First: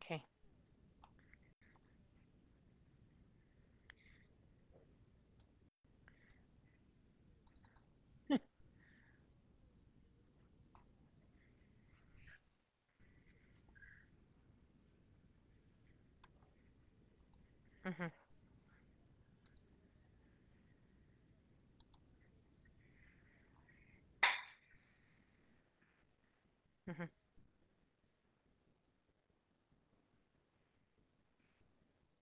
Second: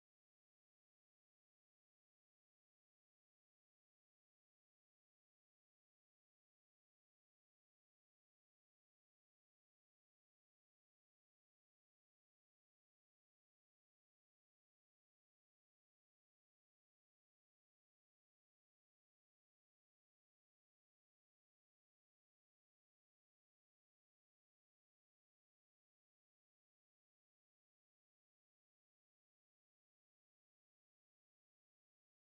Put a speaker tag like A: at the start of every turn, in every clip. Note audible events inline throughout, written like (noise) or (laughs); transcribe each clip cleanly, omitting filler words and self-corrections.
A: Okay. Mhm. Mhm.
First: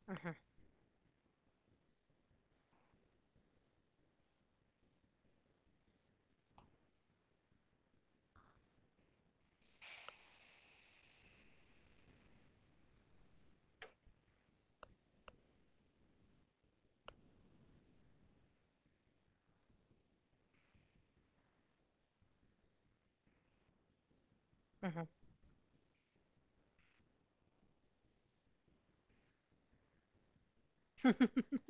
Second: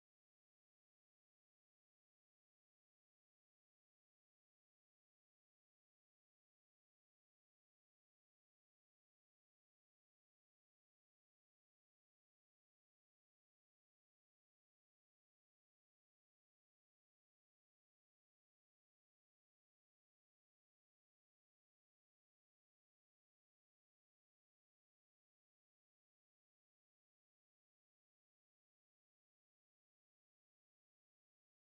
A: Mhm. Mhm. (laughs)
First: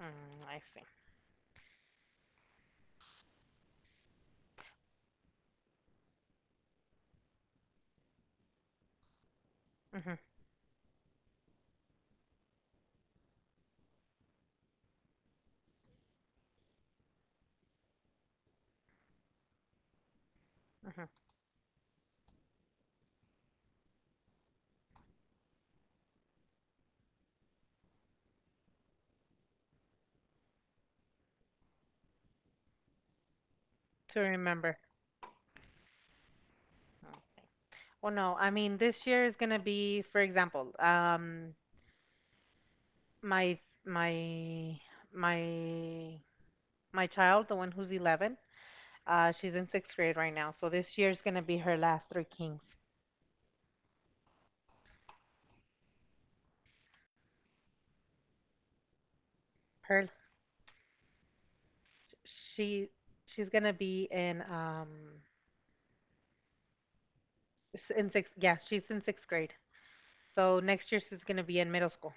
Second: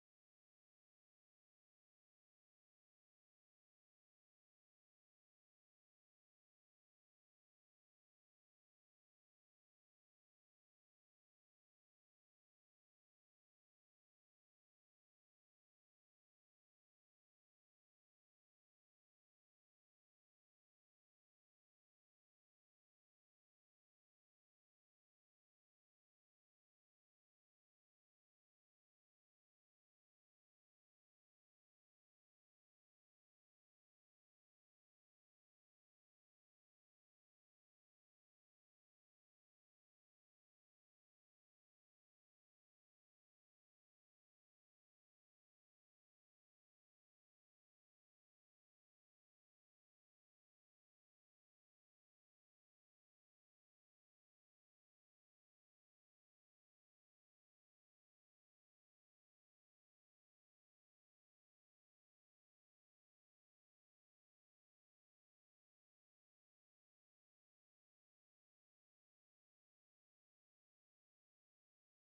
A: I see. Mhm. Mhm. To remember. Oh. Well, no. This year is gonna be, for example, my my my my child, the one who's 11. She's in sixth grade right now, so this year's gonna be her last three kings. Her she She's gonna be in in sixth. Yeah, she's in sixth grade. So next year she's gonna be in middle school.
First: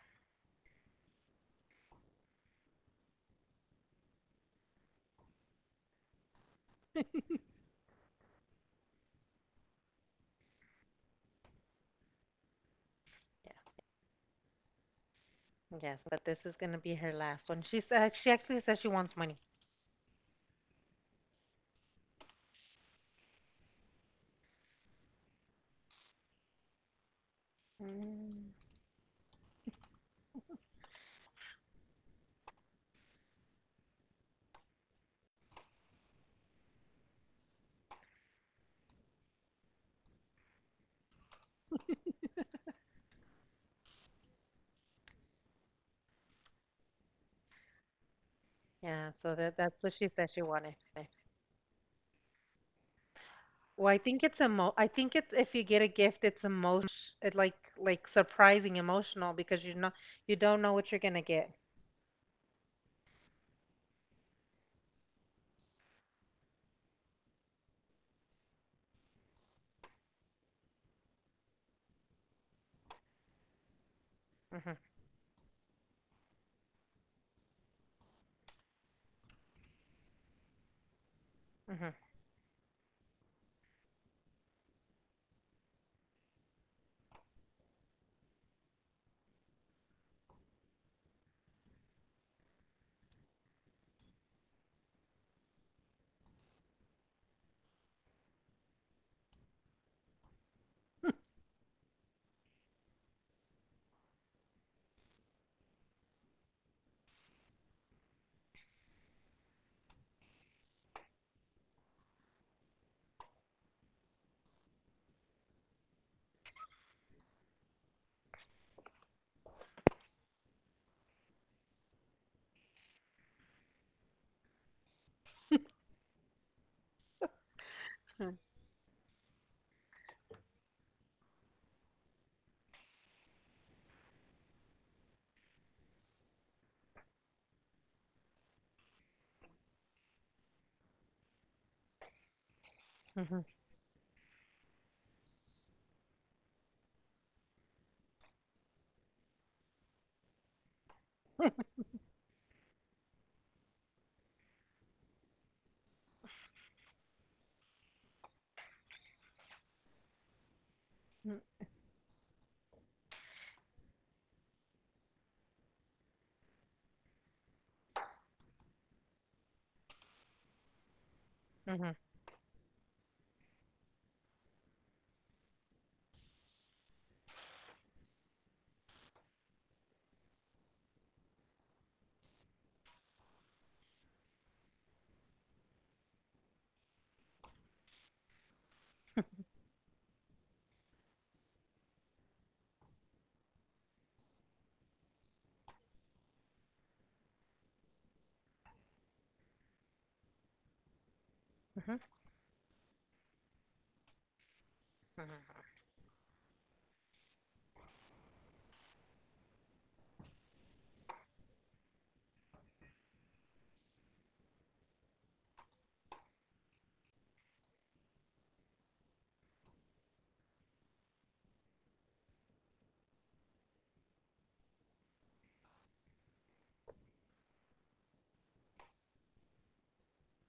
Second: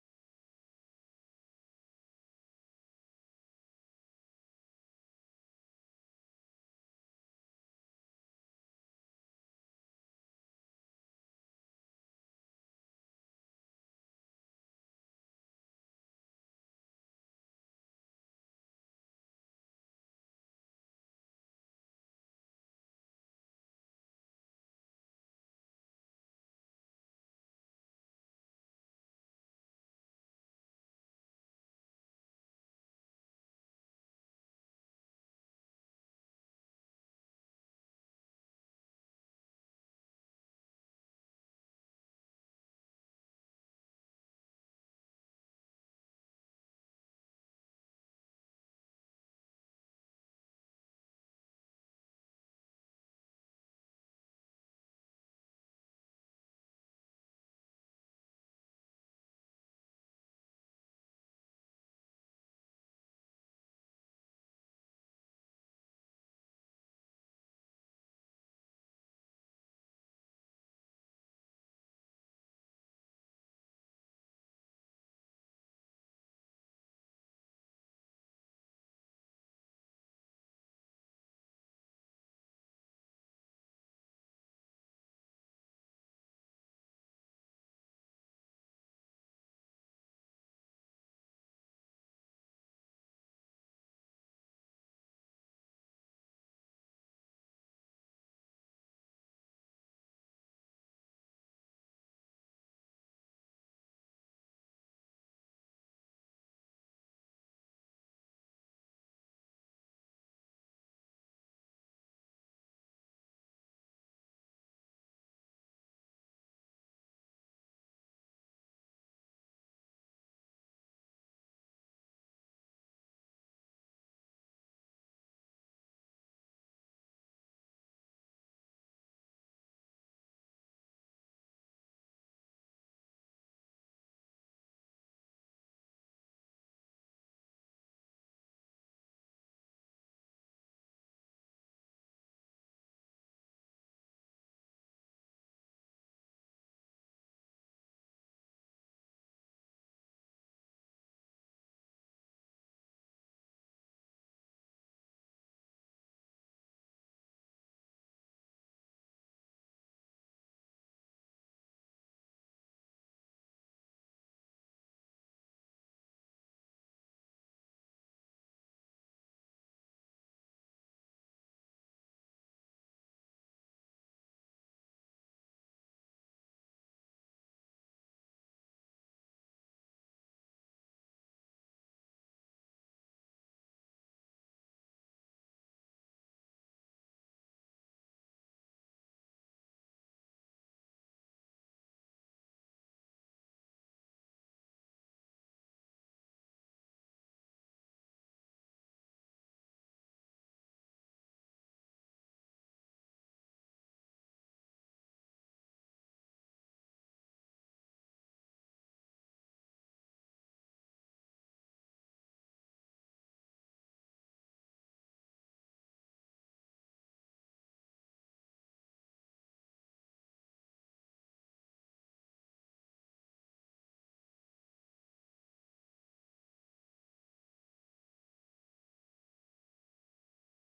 A: Yes, but this is gonna be her last one. She actually says she wants money. Mm. Yeah, so that's what she said she wanted. Well, I think it's emo. I think it's, if you get a gift, it's emotion. It Like surprising, emotional, because you know you don't know what you're gonna get. Mhm. Mhm. Mhm. Mhm. Mhm.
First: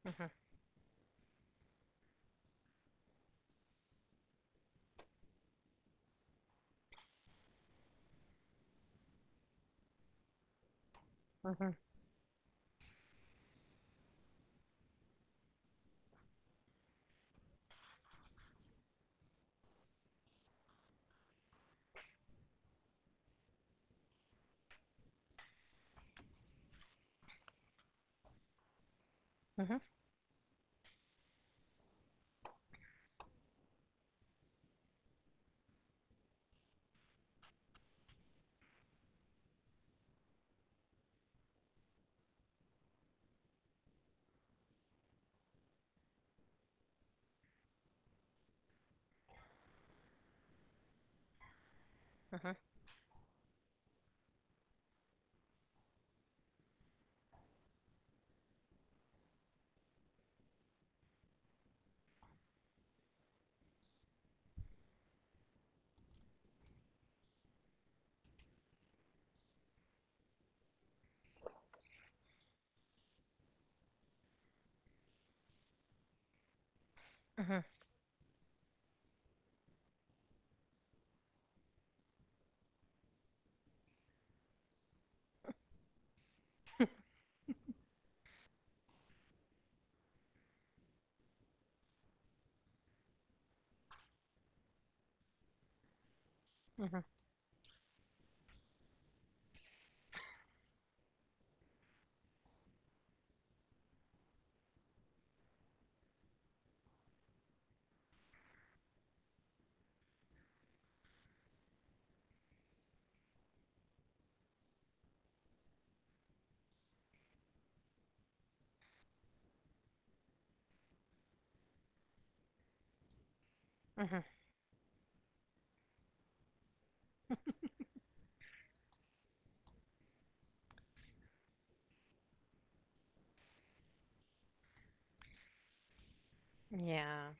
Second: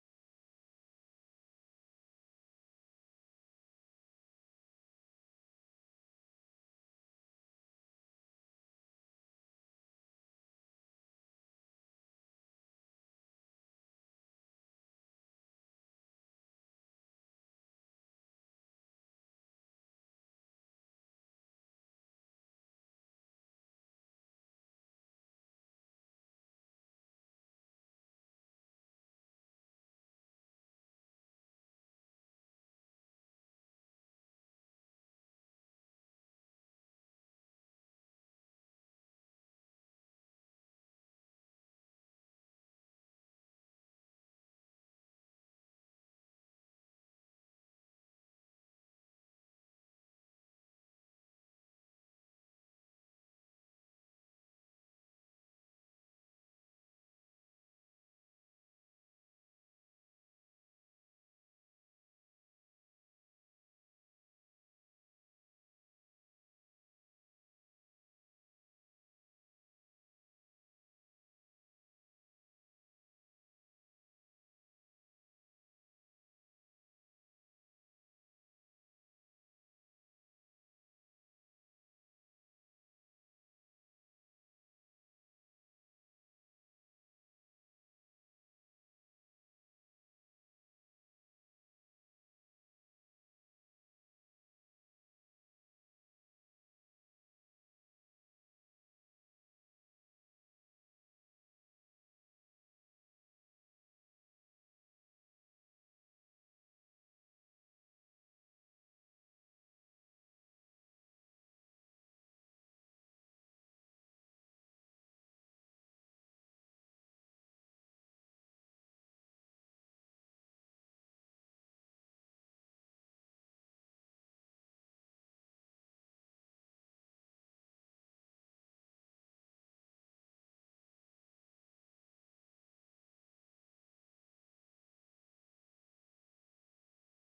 A: Mhm. Mhm. Mhm. Mhm. Mhm. Mhm. Mhm. Mhm. Yeah.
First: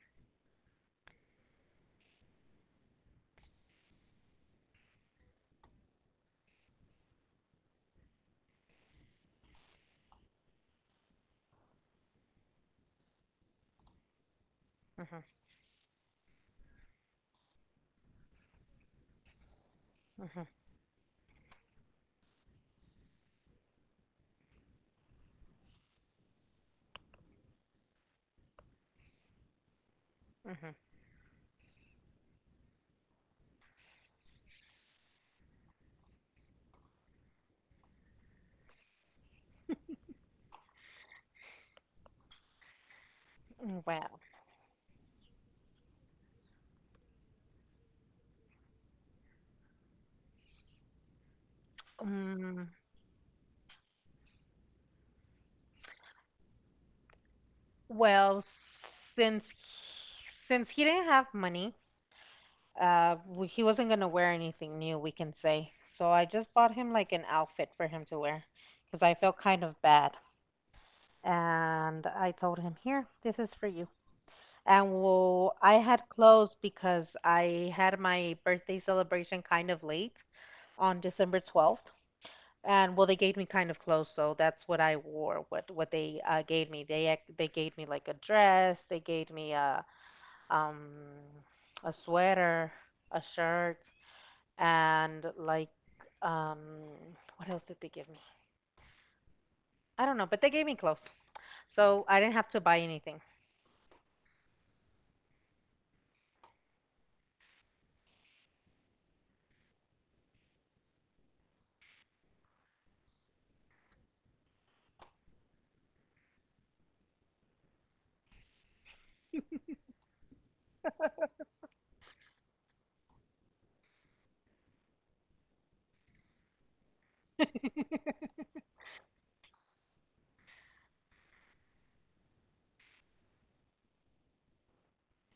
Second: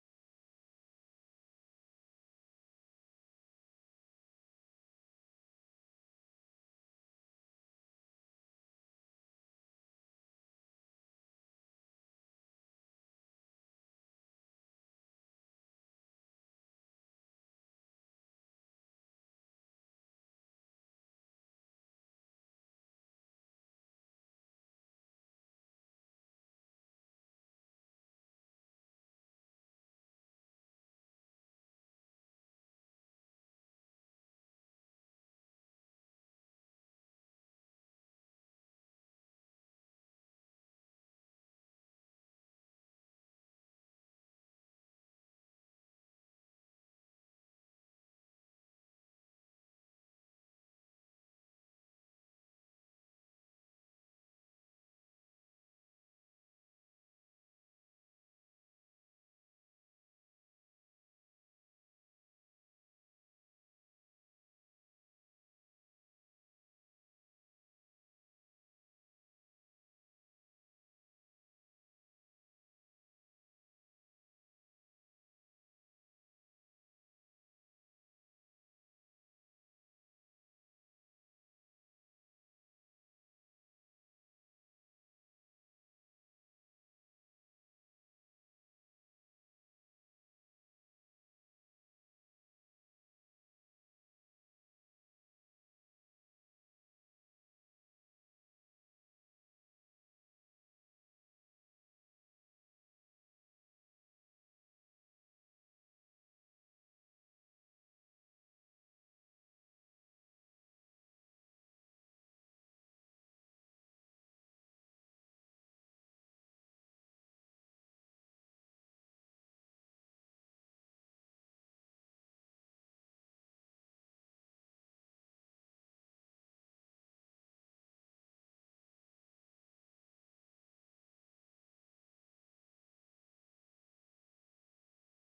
A: Mhm. Mhm. Mhm. Well. Um. Well, since since he didn't have money, he wasn't gonna wear anything new, we can say. So I just bought him like an outfit for him to wear, because I felt kind of bad. And I told him, "Here, this is for you." And well, I had clothes because I had my birthday celebration kind of late on December 12th. And well, they gave me kind of clothes, so that's what I wore. What they gave me, they gave me like a dress, they gave me um a sweater, a shirt, and um what else did they give me? I don't know, but they gave me clothes, so I didn't have to buy anything.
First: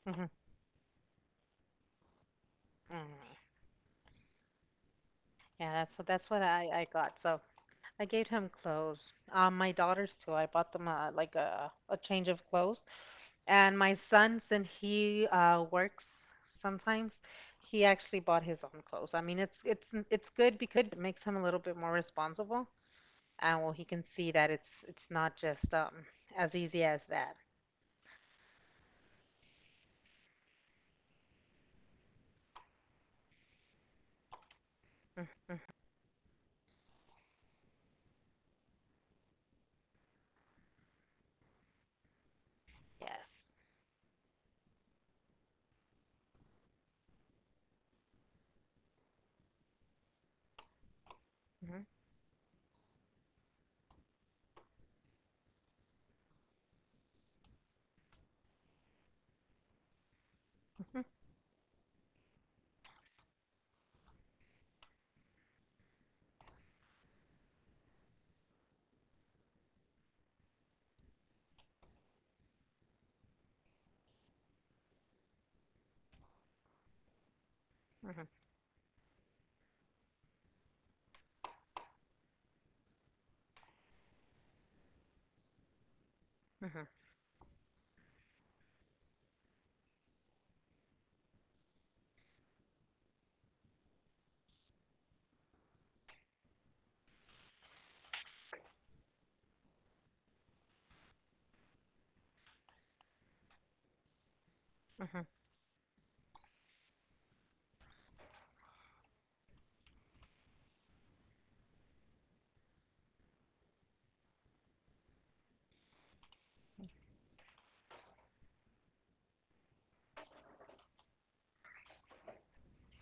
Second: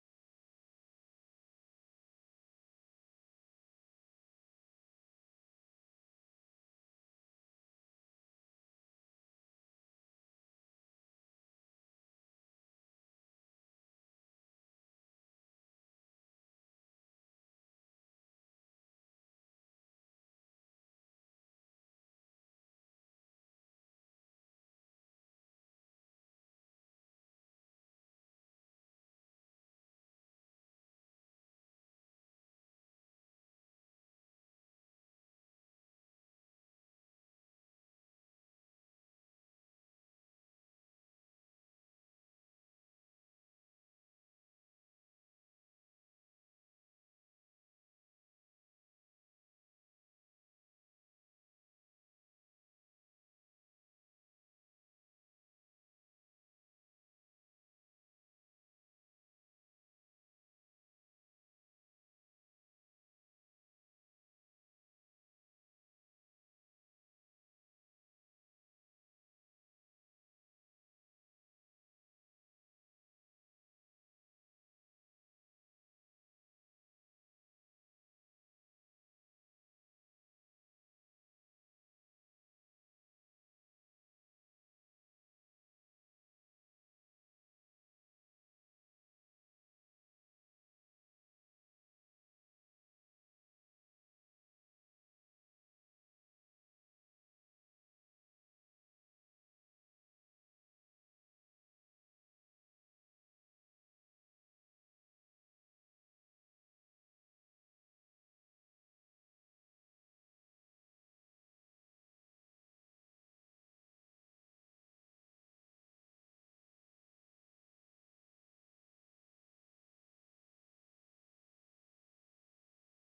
A: Mhm. Mm. Yeah, that's what I got. So I gave him clothes. My daughters too. I bought them like a change of clothes. And my son, since he works sometimes, he actually bought his own clothes. I mean, it's good because it makes him a little bit more responsible. And well, he can see that it's not just as easy as that. Mm, Yes. Mhm, mhm, mhm, mhm,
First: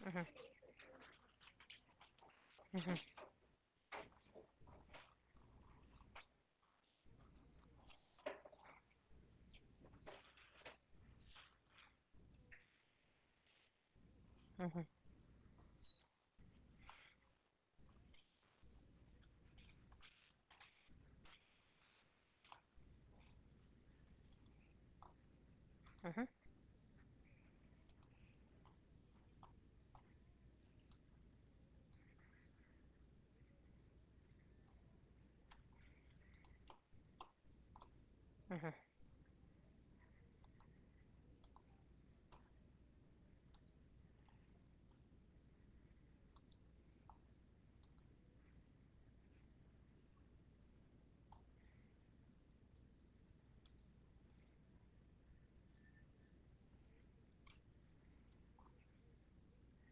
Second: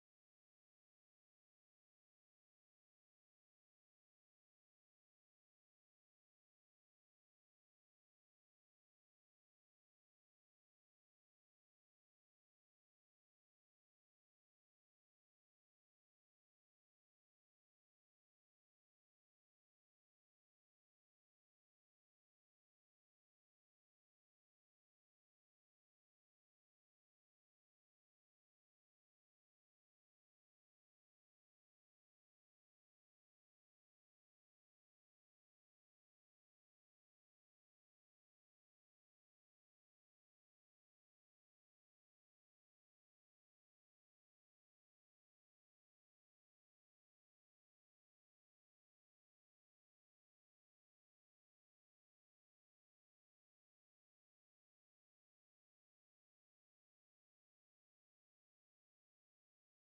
A: mhm, mhm, mhm, mhm, mhm, mhm,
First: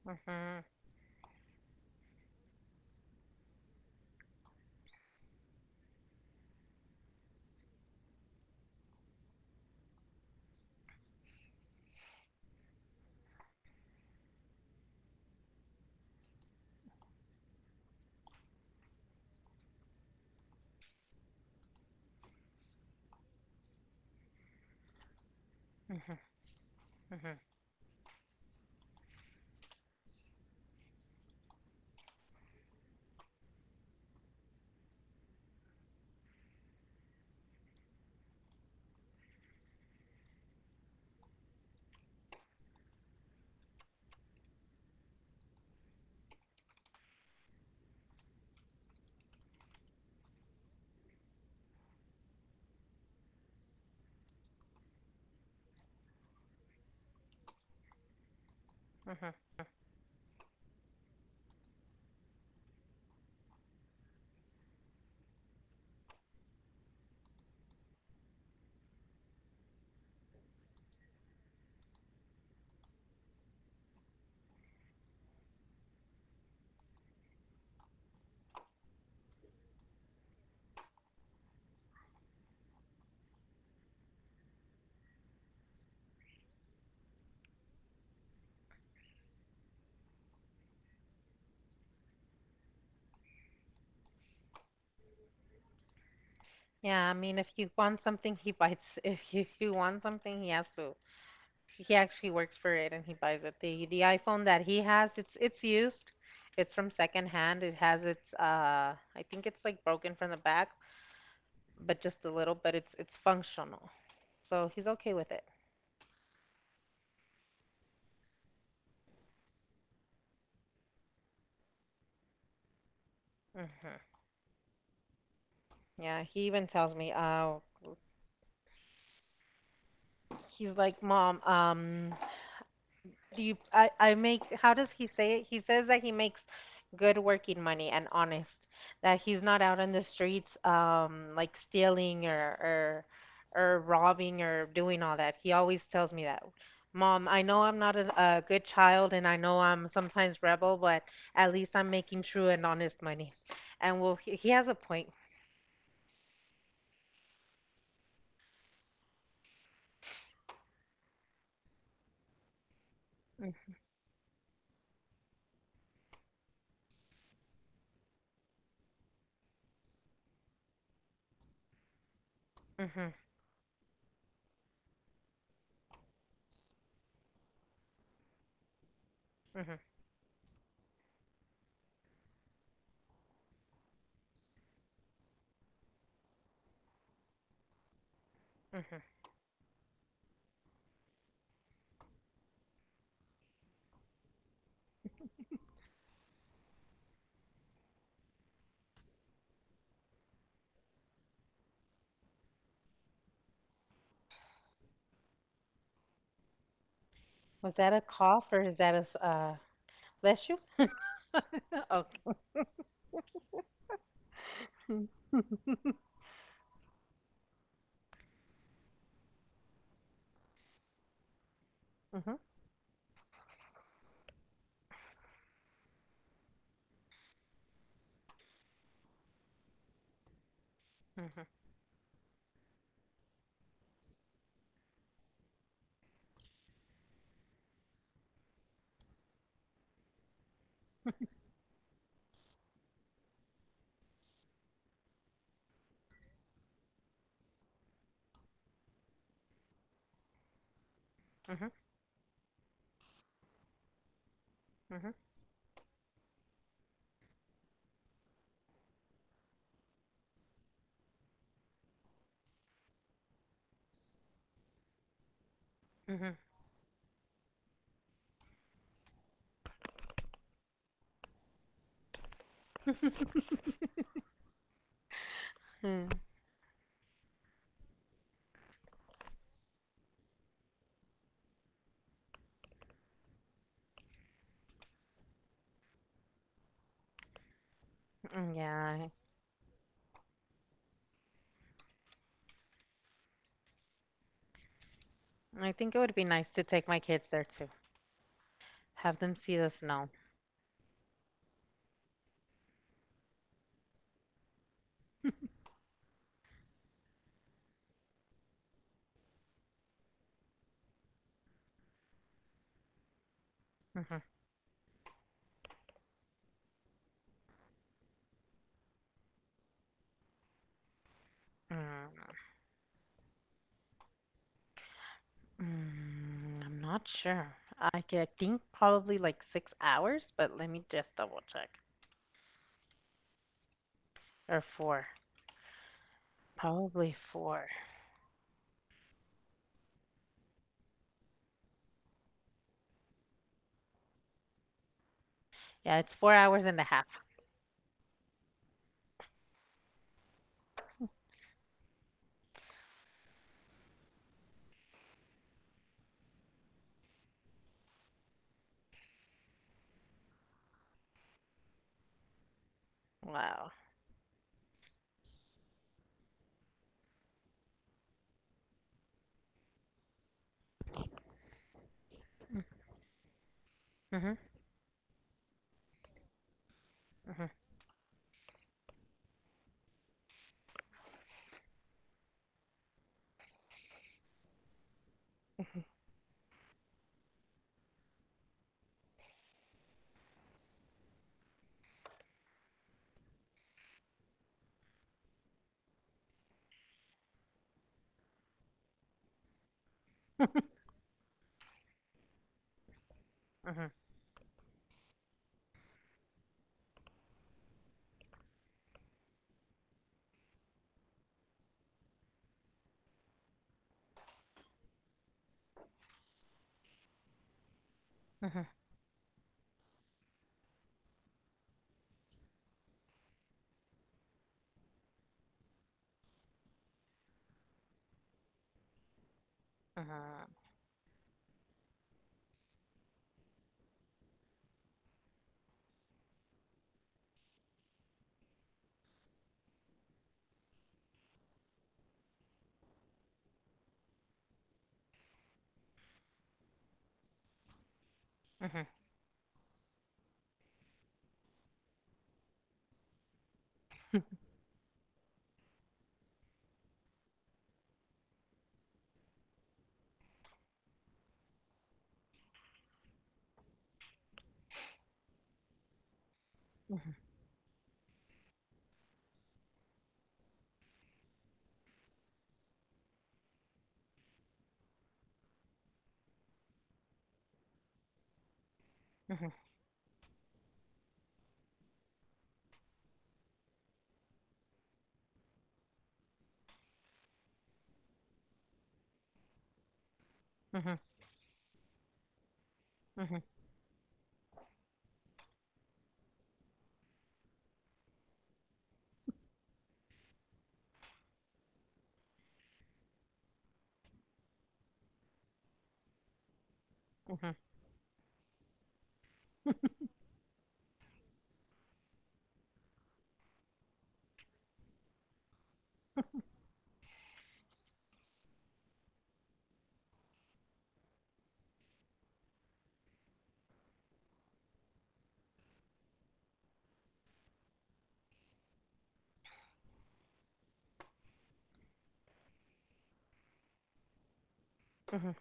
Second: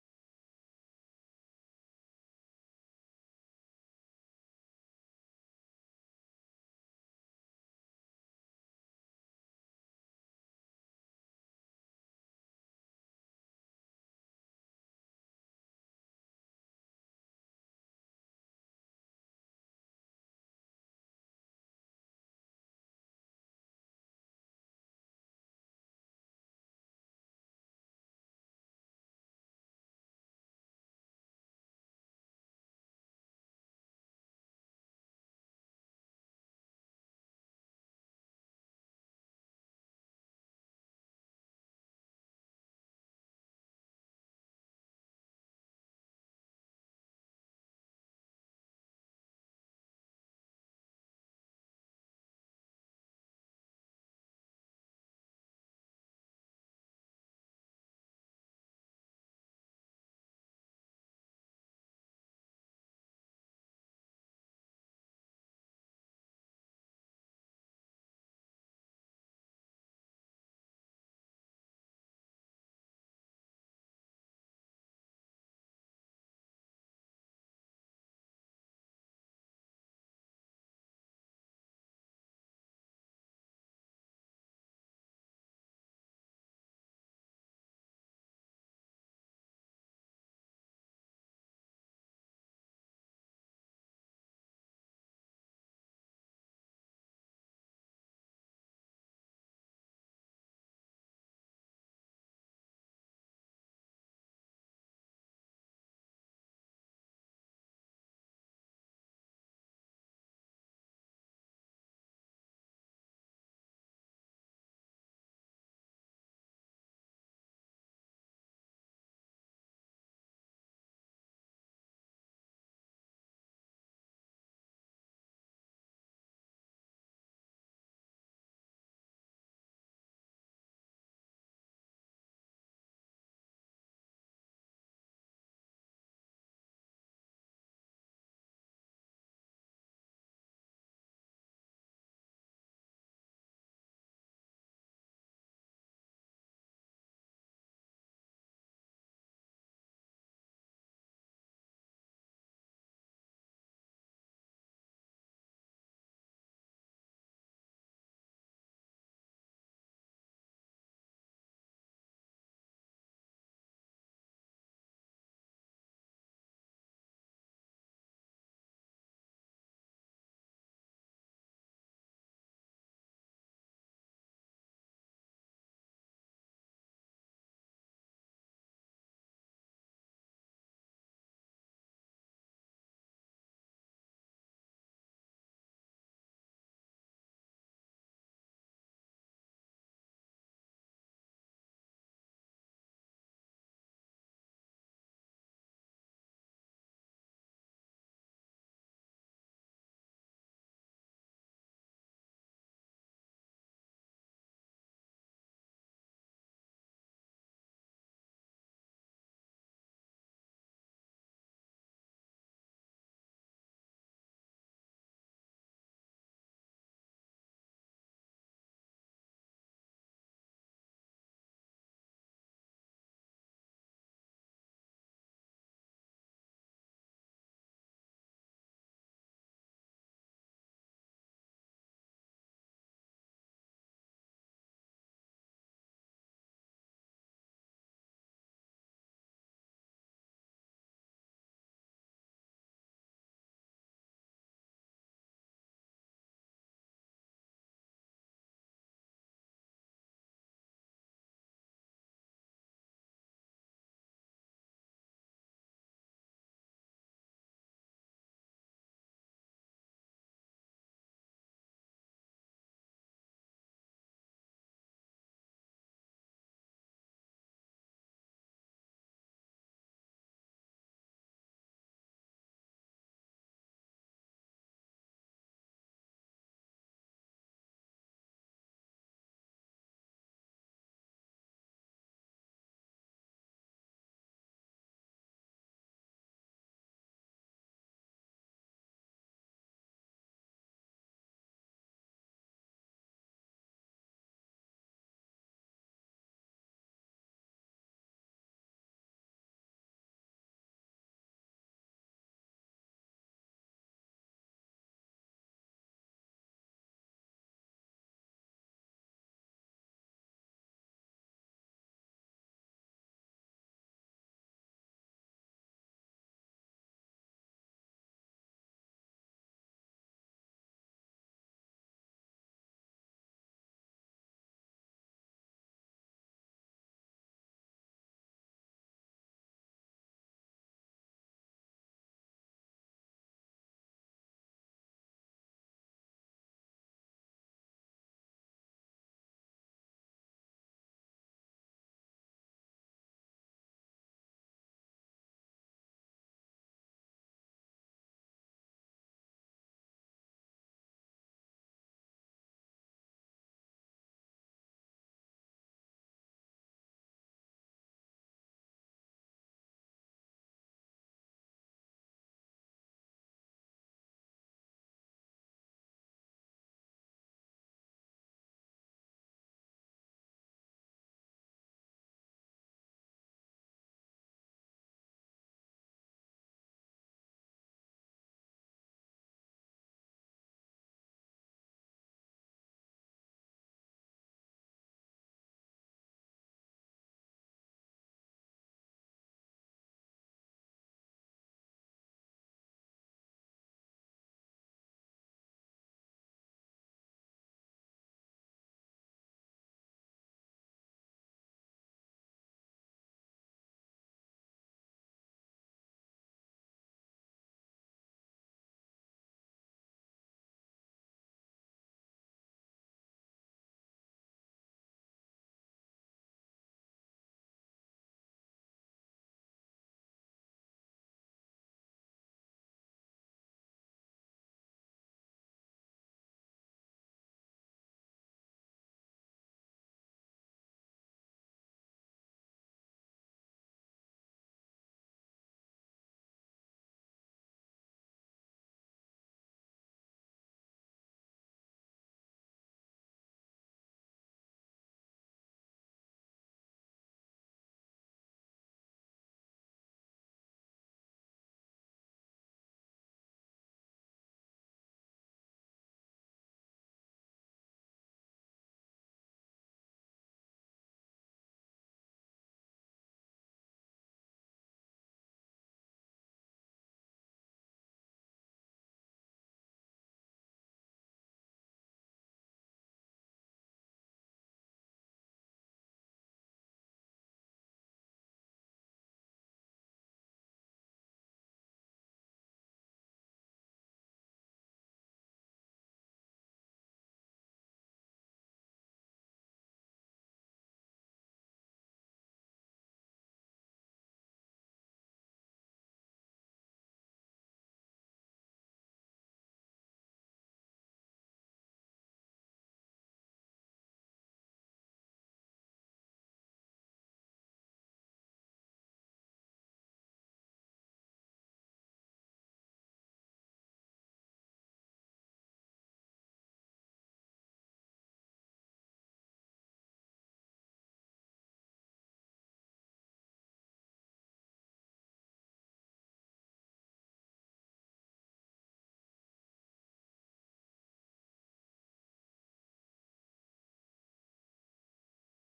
A: mhm, mhm, mhm, mhm. Yeah, I mean, if you want something, he buys. (laughs) If you want something, he has to. He actually works for it and he buys it. The iPhone that he has, it's used. It's from second hand. It has its I think it's like broken from the back, but just a little. But it's functional, so he's okay with it. Hmm. Yeah, he even tells me, he's like, mom, do you? I make. How does he say it? He says that he makes good working money and honest. That he's not out on the streets, like stealing or robbing or doing all that. He always tells me that. Mom, I know I'm not a good child and I know I'm sometimes rebel, but at least I'm making true and honest money. And well, he has a point. Mm, Mhm. Mhm. Mhm. Was that a cough or is that a bless you? (laughs) Okay. Mhm. Mhm. Mhm. Mhm. Mhm. Hmm. Yeah. I think it would be nice to take my kids there too. Have them see the snow. Mhm. Mm. I'm not sure. I think probably like 6 hours, but let me just double check. Or four. Probably four. Yeah, it's 4 hours and a half. Wow. Mhm. Mhm. Mhm. Mhm. Mhm. Mhm. Mhm. Mhm. Mhm. Mhm. Mhm.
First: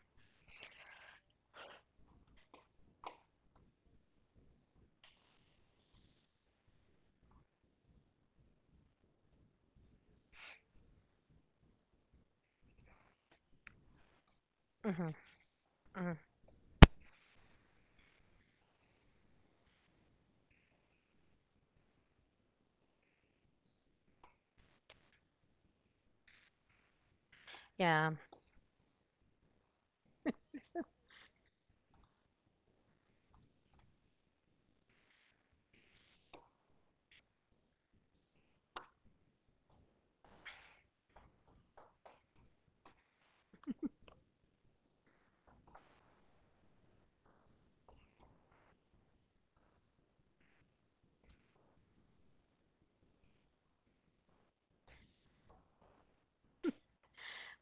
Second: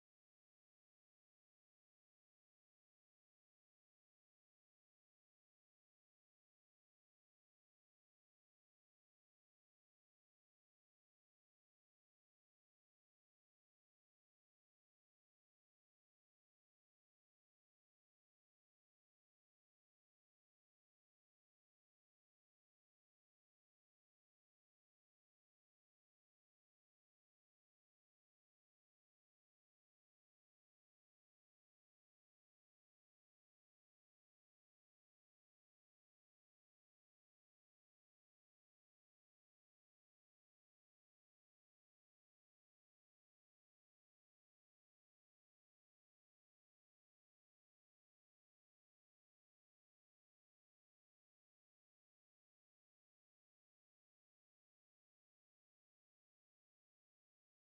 A: Mhm. Mhm. Yeah.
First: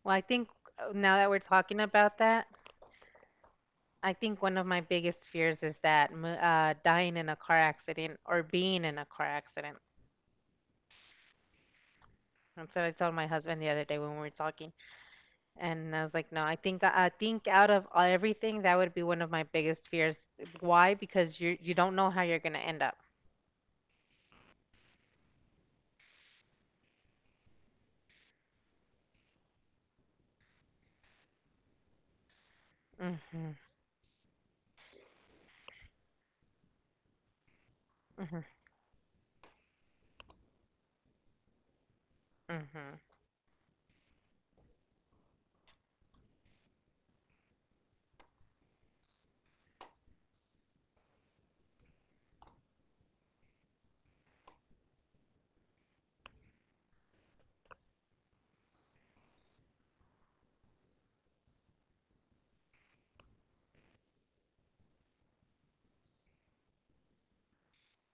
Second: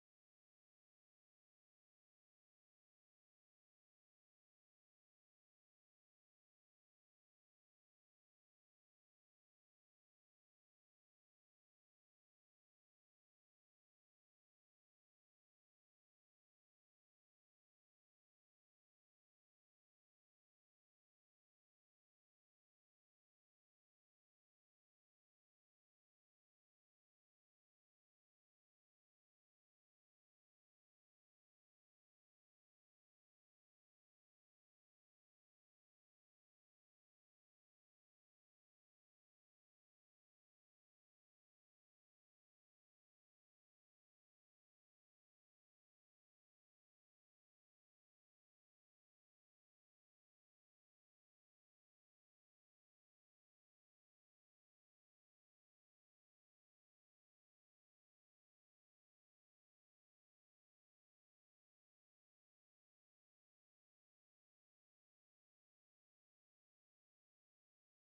A: Well, I think now that we're talking about that, I think one of my biggest fears is that dying in a car accident or being in a car accident. That's what I told my husband the other day when we were talking, and I was like, "No, I think out of everything, that would be one of my biggest fears. Why? Because you don't know how you're gonna end up." Mhm. Mhm. Mhm.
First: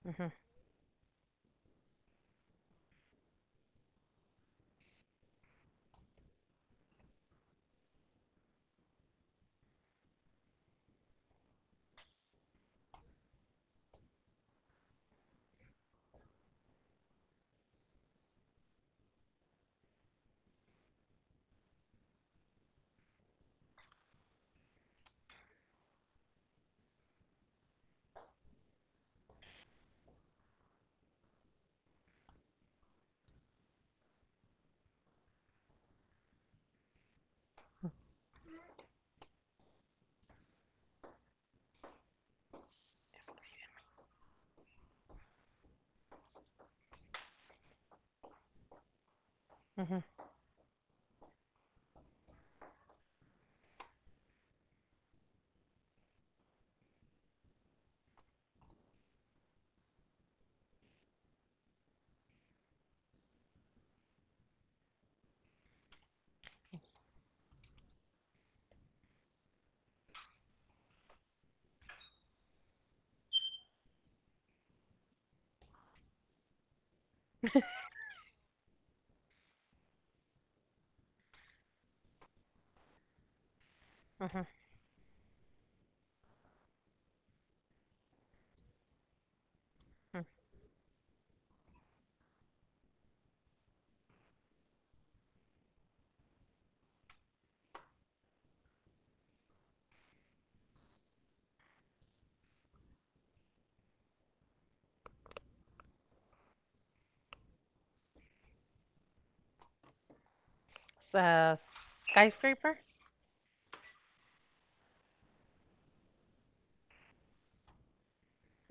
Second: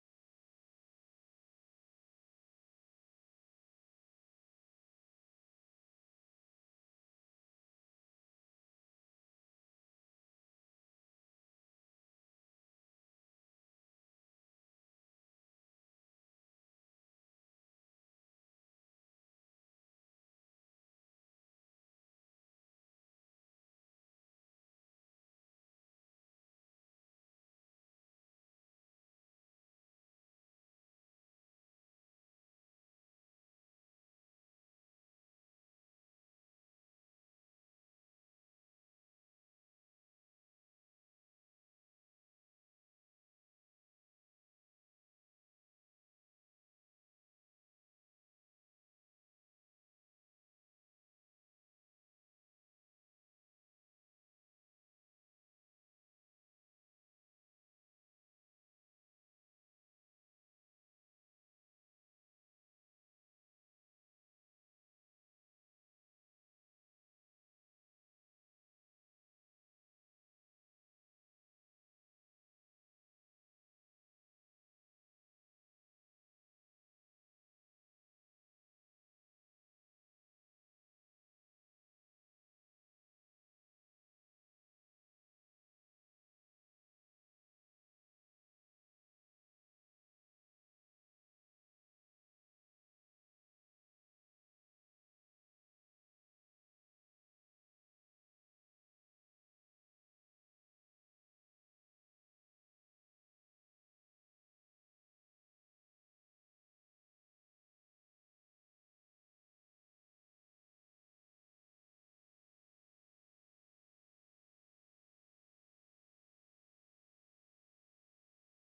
A: Mhm. Mhm. Mhm. Mhm. So, skyscraper.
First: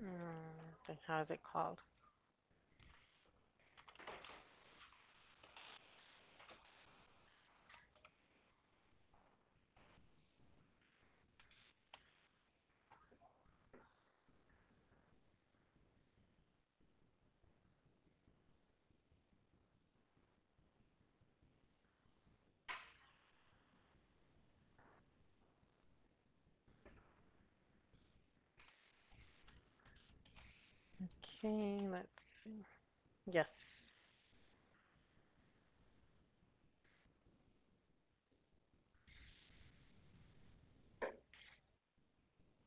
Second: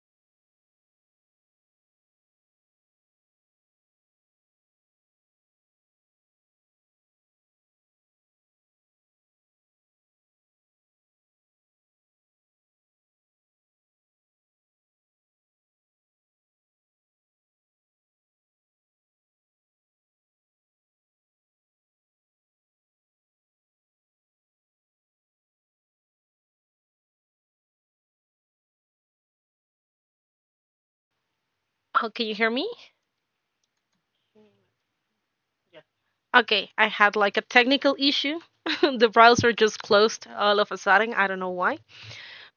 A: How is it called? Okay. Let's.
B: Oh, can you hear me?
A: Yes.
B: Okay, I had like a technical issue. (laughs) The browser just closed all of a sudden. I don't know why.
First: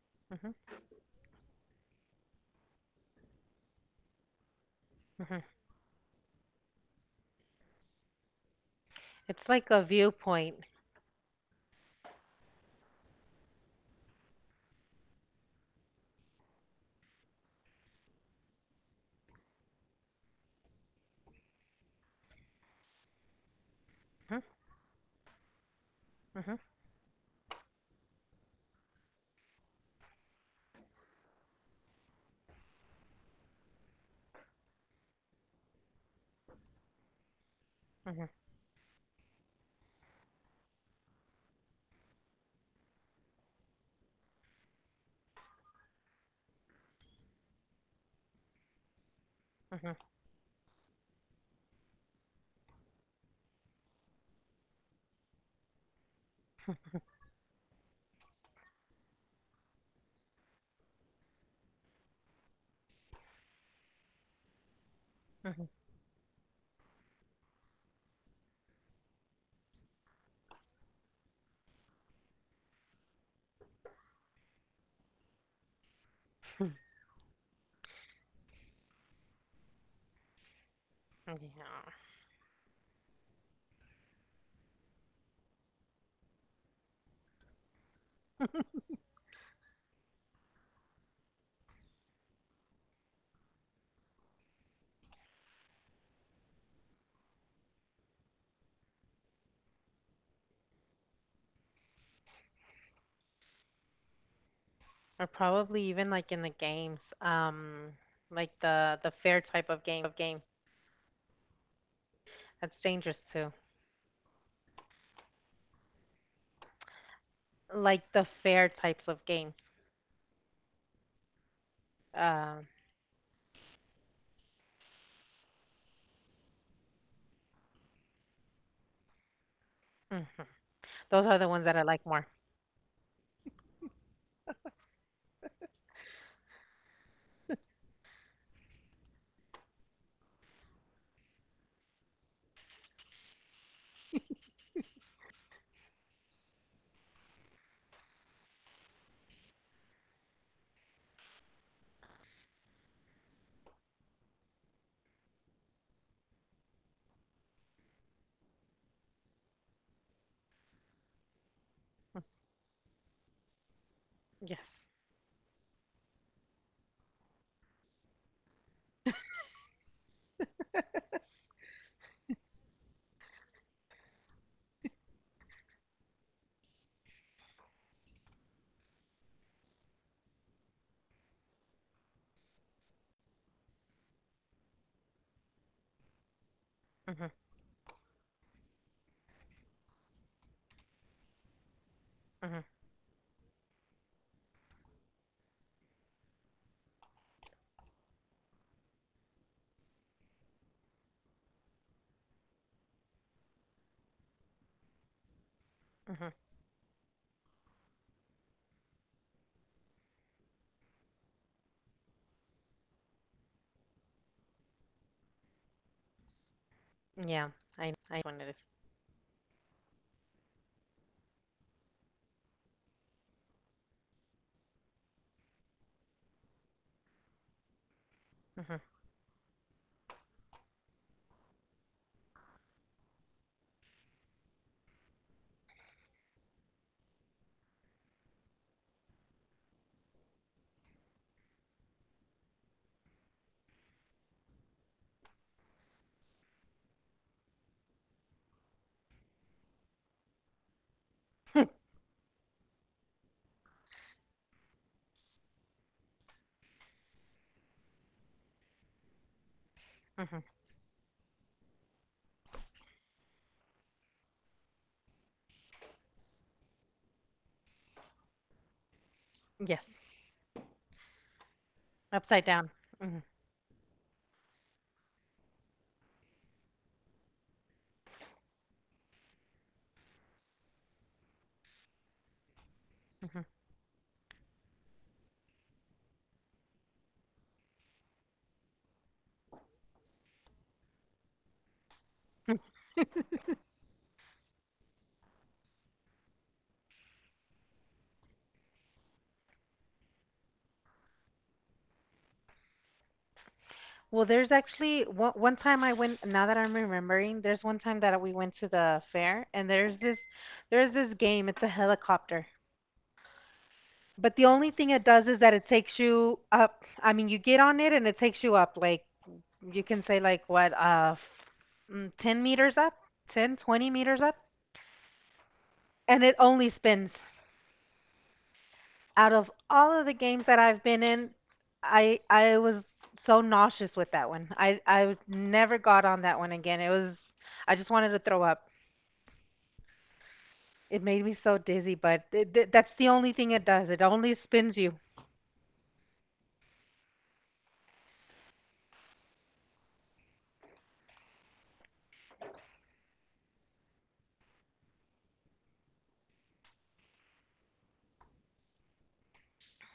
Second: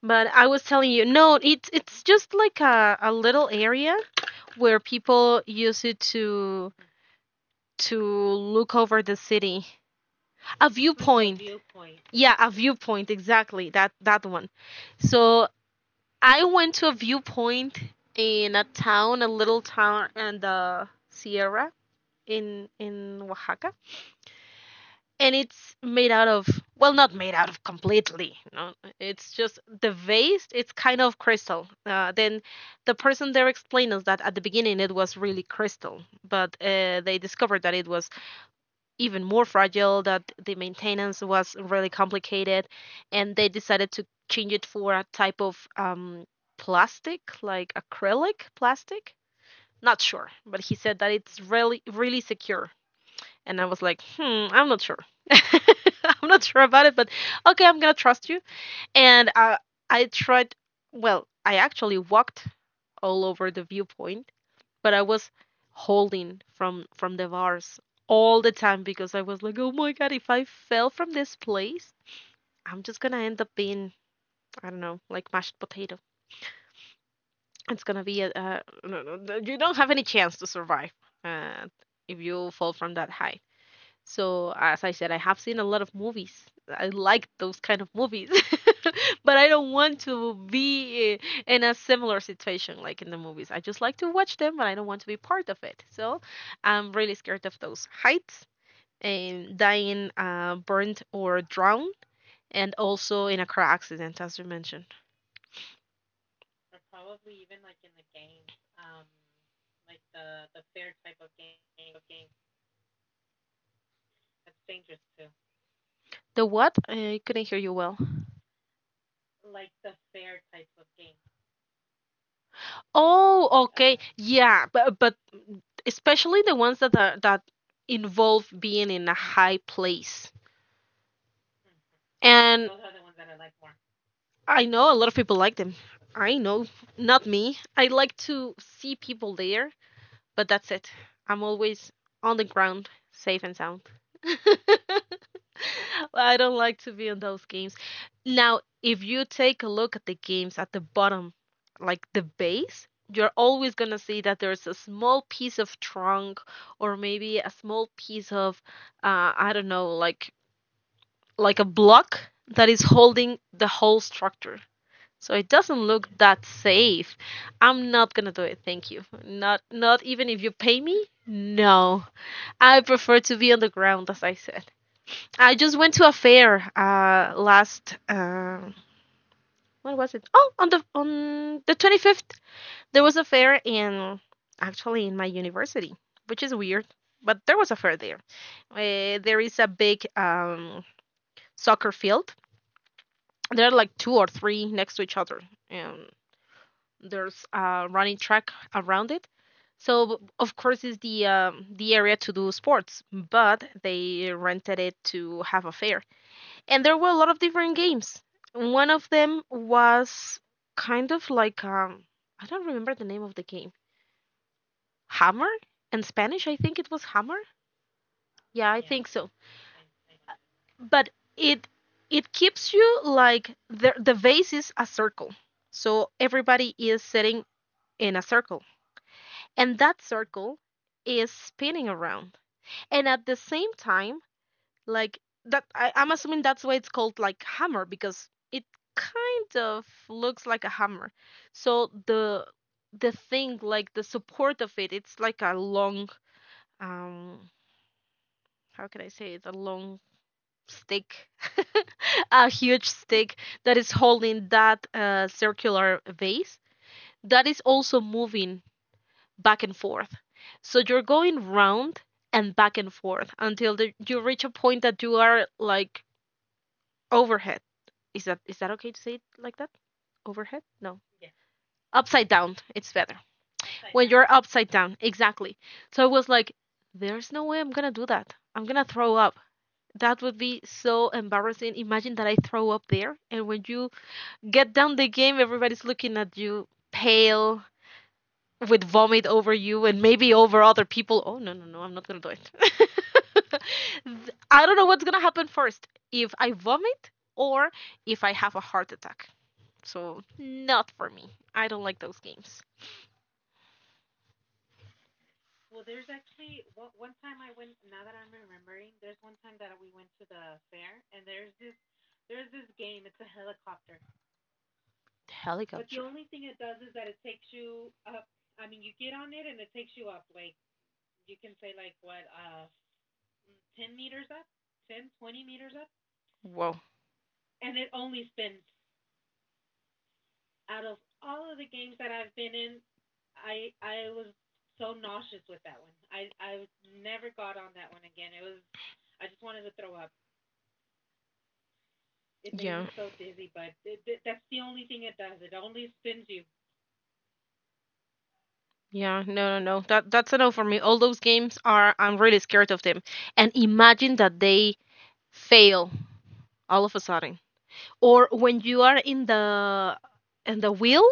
B: But I
A: Mhm.
B: was telling you, no, it's just like a little area where
A: Mhm.
B: people use it to
A: It's
B: look
A: like a
B: over the
A: viewpoint.
B: city. A viewpoint. Viewpoint. Yeah, a viewpoint, exactly. That one. So I went to a viewpoint in a town, a little town in the Sierra in Oaxaca, and
A: Mhm.
B: it's made out of, well, not made out of completely, no, it's just the vase, it's kind of crystal. Then the person there explained us that at the beginning it was really crystal, but they discovered
A: Mhm.
B: that it was even more fragile, that the maintenance was really complicated, and they decided to change it for a type of plastic, like acrylic plastic.
A: Mhm.
B: Not sure, but he said that it's really really secure. And I was like, hmm, I'm not sure. (laughs) I'm not sure about it, but okay, I'm gonna trust you. And I tried, well, I actually walked all over the viewpoint, but I was
A: Mhm.
B: holding from the bars all the time, because I was like, oh my God, if I fell from this place, I'm just gonna end up being, I don't know, like mashed potato. It's gonna be no, no, no, you don't have any chance to survive uh, if you
A: Yeah.
B: fall from that high. So, as I said, I have seen a lot of movies. I like those kind of movies. (laughs) But I don't want to in a similar situation like in the movies. I just like to watch them, but I don't want to be part of it. So, I'm really scared of those heights and dying, burned or drowned, and also in a car accident, as you mentioned.
A: Or probably even like in the games, like the fair type of game. That's dangerous too.
B: The what? I couldn't hear you well.
A: Like the fair types of game.
B: Oh,
A: Um,
B: okay. Yeah, but especially the ones that are, that involve being in a high place.
A: mhm. Those
B: And
A: are the
B: those
A: ones
B: are
A: that
B: the
A: I
B: ones that
A: like
B: I
A: more.
B: like more. I know a lot of people like them. I know, not me. I like to see people there, but that's it. I'm always on the ground, safe and sound. (laughs) I don't like to be in those games. Now, if you take a look at the games at the bottom, like the base, you're always going to see that there's a small piece of trunk, or maybe a small piece of, I don't know, like a block that is holding the whole structure. So it doesn't
A: Yes.
B: look that safe. I'm not gonna do it. Thank you. Not even if you pay me. No, I prefer to be on the ground, as I said. I just went to a fair last. What was it? Oh, on the 25th there was a fair in, actually in my university, which is weird, but there was a fair there.
A: Mhm.
B: There is a big soccer field, there are
A: Mhm.
B: like two or three next to each other, and there's a running track around it. So of course it's the area to do sports, but they rented it to have a fair, and there were a lot of
A: Mhm.
B: different games. One of them was kind of like, I don't remember the name of the game. Hammer. In Spanish I think it was hammer.
A: Yeah.
B: Yeah, I think
A: I
B: so.
A: I know what it is.
B: But it it keeps you like, the base is a circle, so everybody is sitting in a circle. And
A: Mhm.
B: that circle is spinning around. And at the same time, like that, I'm assuming that's why it's called like hammer, because it kind of looks like a hammer. So the thing, like the support of it, it's like a long, um, how can I say it? A long stick, (laughs) a huge stick that is holding that circular vase that is also moving back and forth. So you're going
A: Mhm.
B: round and back and forth until you reach a point that you are like overhead. Is that okay to say it like that? Overhead? No.
A: Yes.
B: Upside down. It's better.
A: Upside down.
B: When you're
A: Mhm.
B: upside down. Exactly. So I was like, there's no way I'm going to do that. I'm going to throw up. That would be so embarrassing. Imagine that I throw up there, and when you
A: Mhm.
B: get down the game, everybody's looking at you, pale, with vomit over you and maybe over other people. Oh, no, no, no, I'm not gonna do it.
A: (laughs)
B: (laughs) I don't know what's gonna happen first, if I vomit or if I have a heart attack. So, not for me. I don't like those games.
A: Well, there's actually one time I went. Now that I'm remembering, there's one time that we went to the fair, and there's this game. It's a helicopter, but the only
B: Helicopter.
A: thing it does is that it takes you up. I mean, you get on it and it takes you up. Like you can say like what 10 meters up, 10 20 meters up,
B: Whoa.
A: and it only spins. Out of all of the games that I've been in, I was so nauseous with that one. I never got on that one again. It was I just wanted to throw up. It made me so
B: Yeah.
A: dizzy, but that's the only thing it does. It only spins you.
B: Yeah, no, no, no. That's a no for me. All those games are, I'm really scared of them. And imagine that they fail all of a sudden, or when you are in the wheel,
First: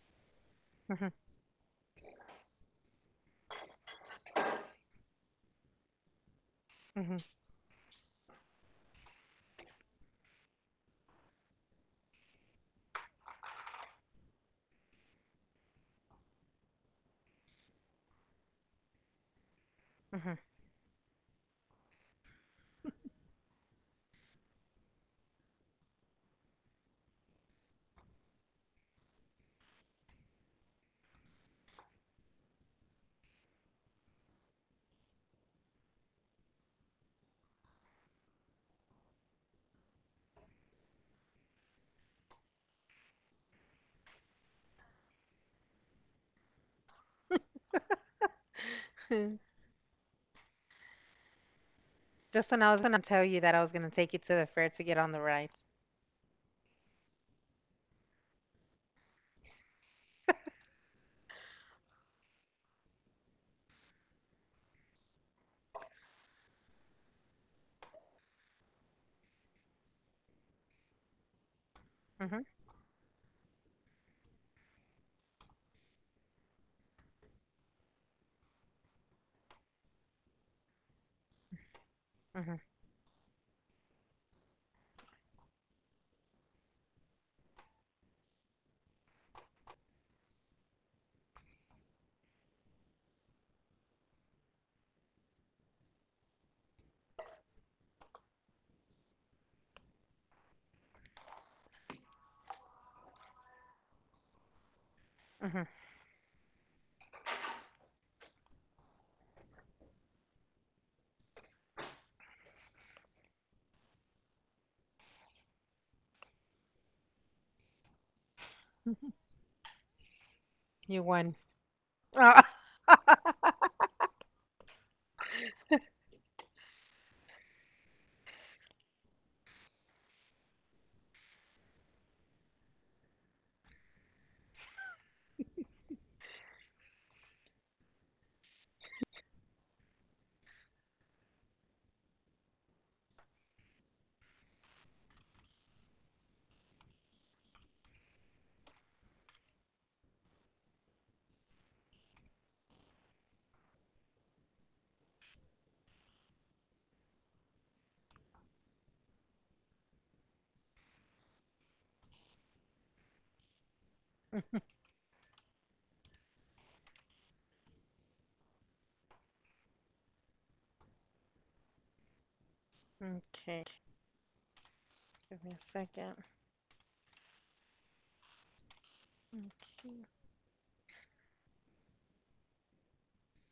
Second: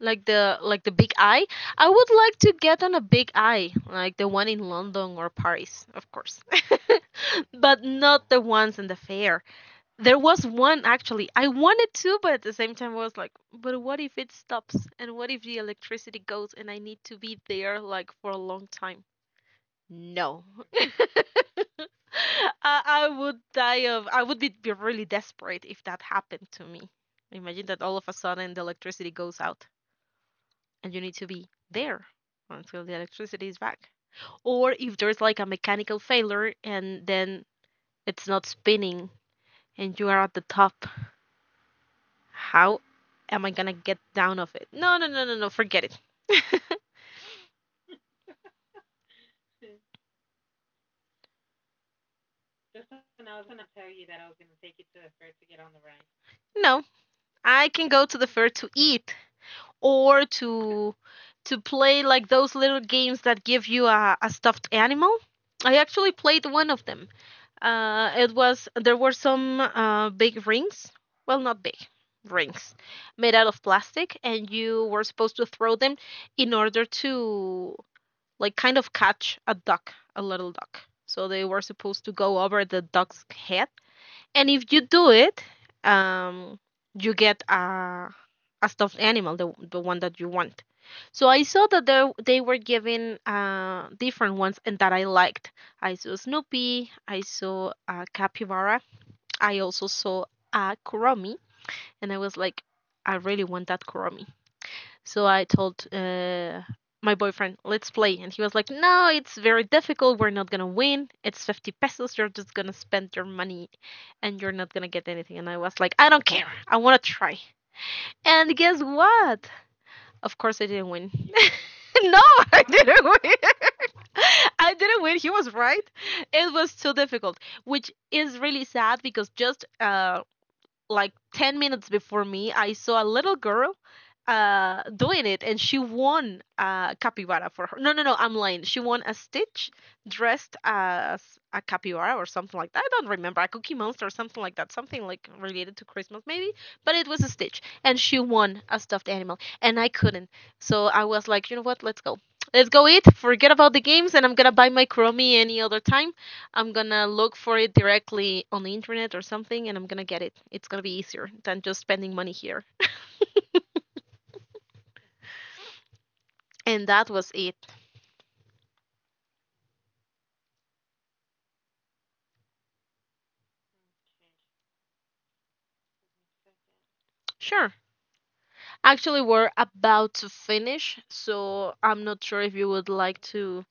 B: like the
A: Mhm,
B: big eye. I would like to get on a big eye like the one in London or Paris, of course,
A: mhm,
B: (laughs) but not the ones in the fair. There was one actually I wanted to, but at the same time I was like, but what if it stops, and what if the electricity goes and I need to be there like for a long time. No.
A: mhm.
B: (laughs) I would die of, I would be really desperate if that happened to me. Imagine that all of a sudden the electricity goes out and you need to be there until the electricity is back. Or if there's like a mechanical failure, and then it's not spinning and you are at the top, how am I gonna get down of it? No, no, no, no, no, forget it. (laughs)
A: (laughs) Justin, I was gonna tell you that I was gonna take you to the fair to get on the ride.
B: No, I can go to the fair to eat, or to play like those little games that give you a stuffed animal. I actually played one of them. It was, there were some big rings, well not big,
A: Mhm,
B: rings, made out of plastic, and you were supposed to throw them in order to like kind of catch a duck, a little duck. So they were supposed to go over
A: mhm,
B: the duck's head, and if you do it, um, you get a stuffed animal, the one that you want. So I saw that they were giving different ones, and that I liked. I saw Snoopy, I saw Capybara, I also saw a Kuromi, and I was like, I really want that Kuromi. So I
A: mhm.
B: told my boyfriend, let's play. And he was like, no, it's very difficult. We're not going to win. It's 50 pesos. You're just going to spend your money, and you're not going to get anything. And I was like, I don't care. I want to try. And guess what? Of course, I didn't win.
A: You won.
B: (laughs) No,
A: Ah.
B: I didn't win.
A: (laughs)
B: (laughs) I didn't win. He was right. It was too difficult, which is really sad because just like 10 minutes before me, I saw a little girl doing it, and she won capybara for her. No, no, no, I'm lying, she won a Stitch dressed as a Capybara or something like that, I don't remember, a Cookie Monster or something like that, something like related to Christmas maybe. But it was a Stitch, and she won a stuffed animal, and I couldn't. So I was like, you know what, let's go, let's go eat, forget about the games, and I'm gonna buy my Crummy any other time. I'm gonna look for it directly on the internet or something, and I'm gonna get it. It's gonna be easier than just spending money here. And that was it.
A: Okay, give me a second.
B: Sure. Actually, we're about to finish, so I'm not sure if you would like to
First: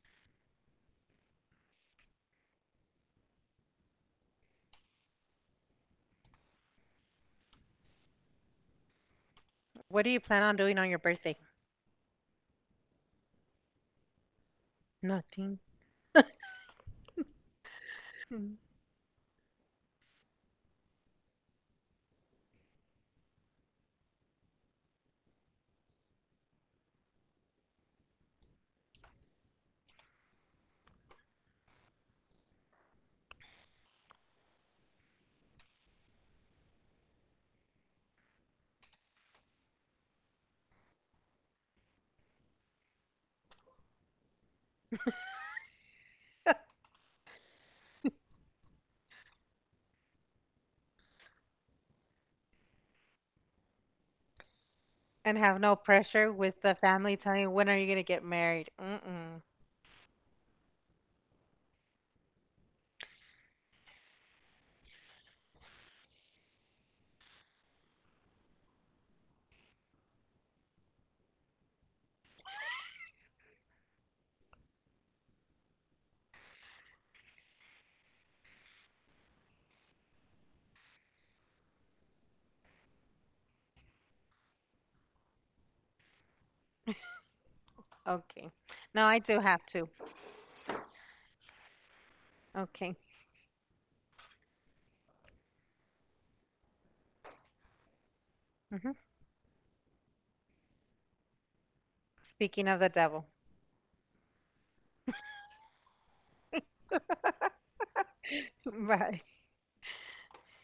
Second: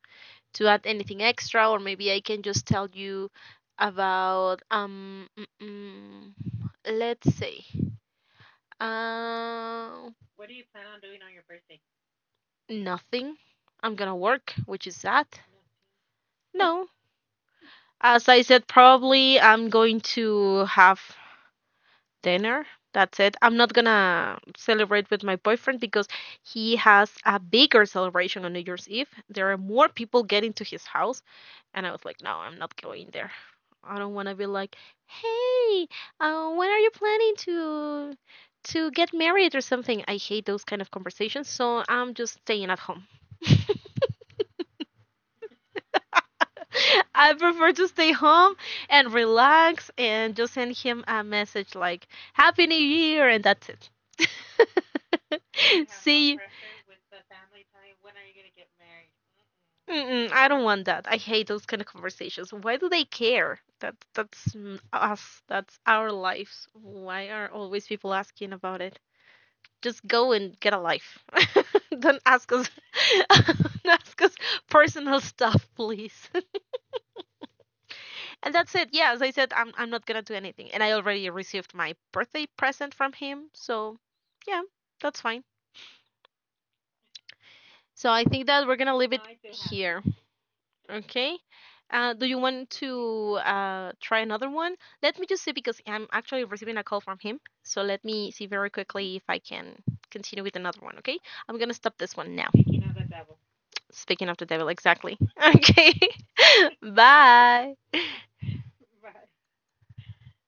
B: add anything extra, or maybe I can just tell you about let's say,
A: What do
B: uh,
A: you plan on doing on your birthday?
B: nothing. I'm gonna work, which is that.
A: Nothing. (laughs)
B: No. As I said, probably I'm going to have dinner. That's it. I'm not gonna celebrate with my boyfriend because he has a bigger celebration on New Year's Eve. There are more people getting to his house. And I was like, no, I'm not going there. I don't want to be like, hey, when are you planning to get married or something? I hate those kind of conversations, so I'm just staying at home. (laughs) I prefer to stay home and relax and just send him a message like Happy New Year, and that's it.
A: And have no
B: (laughs) See
A: pressure
B: you.
A: with the family telling you when are you gonna get married. Mm-mm.
B: Mm-mm, I don't want that. I hate those kind of conversations. Why do they care? That's us. That's our lives. Why are always people asking about it? Just go and get a life. (laughs) Don't ask us. (laughs) Don't ask us personal (laughs) stuff, please. And that's it. Yeah, as I said, I'm not gonna do anything. And I already received my birthday present from him, so yeah, that's fine. So
A: Okay.
B: I think that we're
A: No, I
B: gonna
A: do
B: leave it No,
A: have
B: I do
A: to.
B: have. Here. Okay. Do you
A: Okay.
B: want to try another one? Let me just see, because I'm actually receiving a call from him. So let me see
A: Hmm.
B: very quickly if I can continue with another one. Okay. I'm gonna stop this one
A: Speaking
B: now.
A: of the
B: Speaking of
A: devil.
B: the devil. Speaking of the devil, exactly. (laughs) Okay. (laughs)
A: (laughs)
B: Bye.
A: Bye.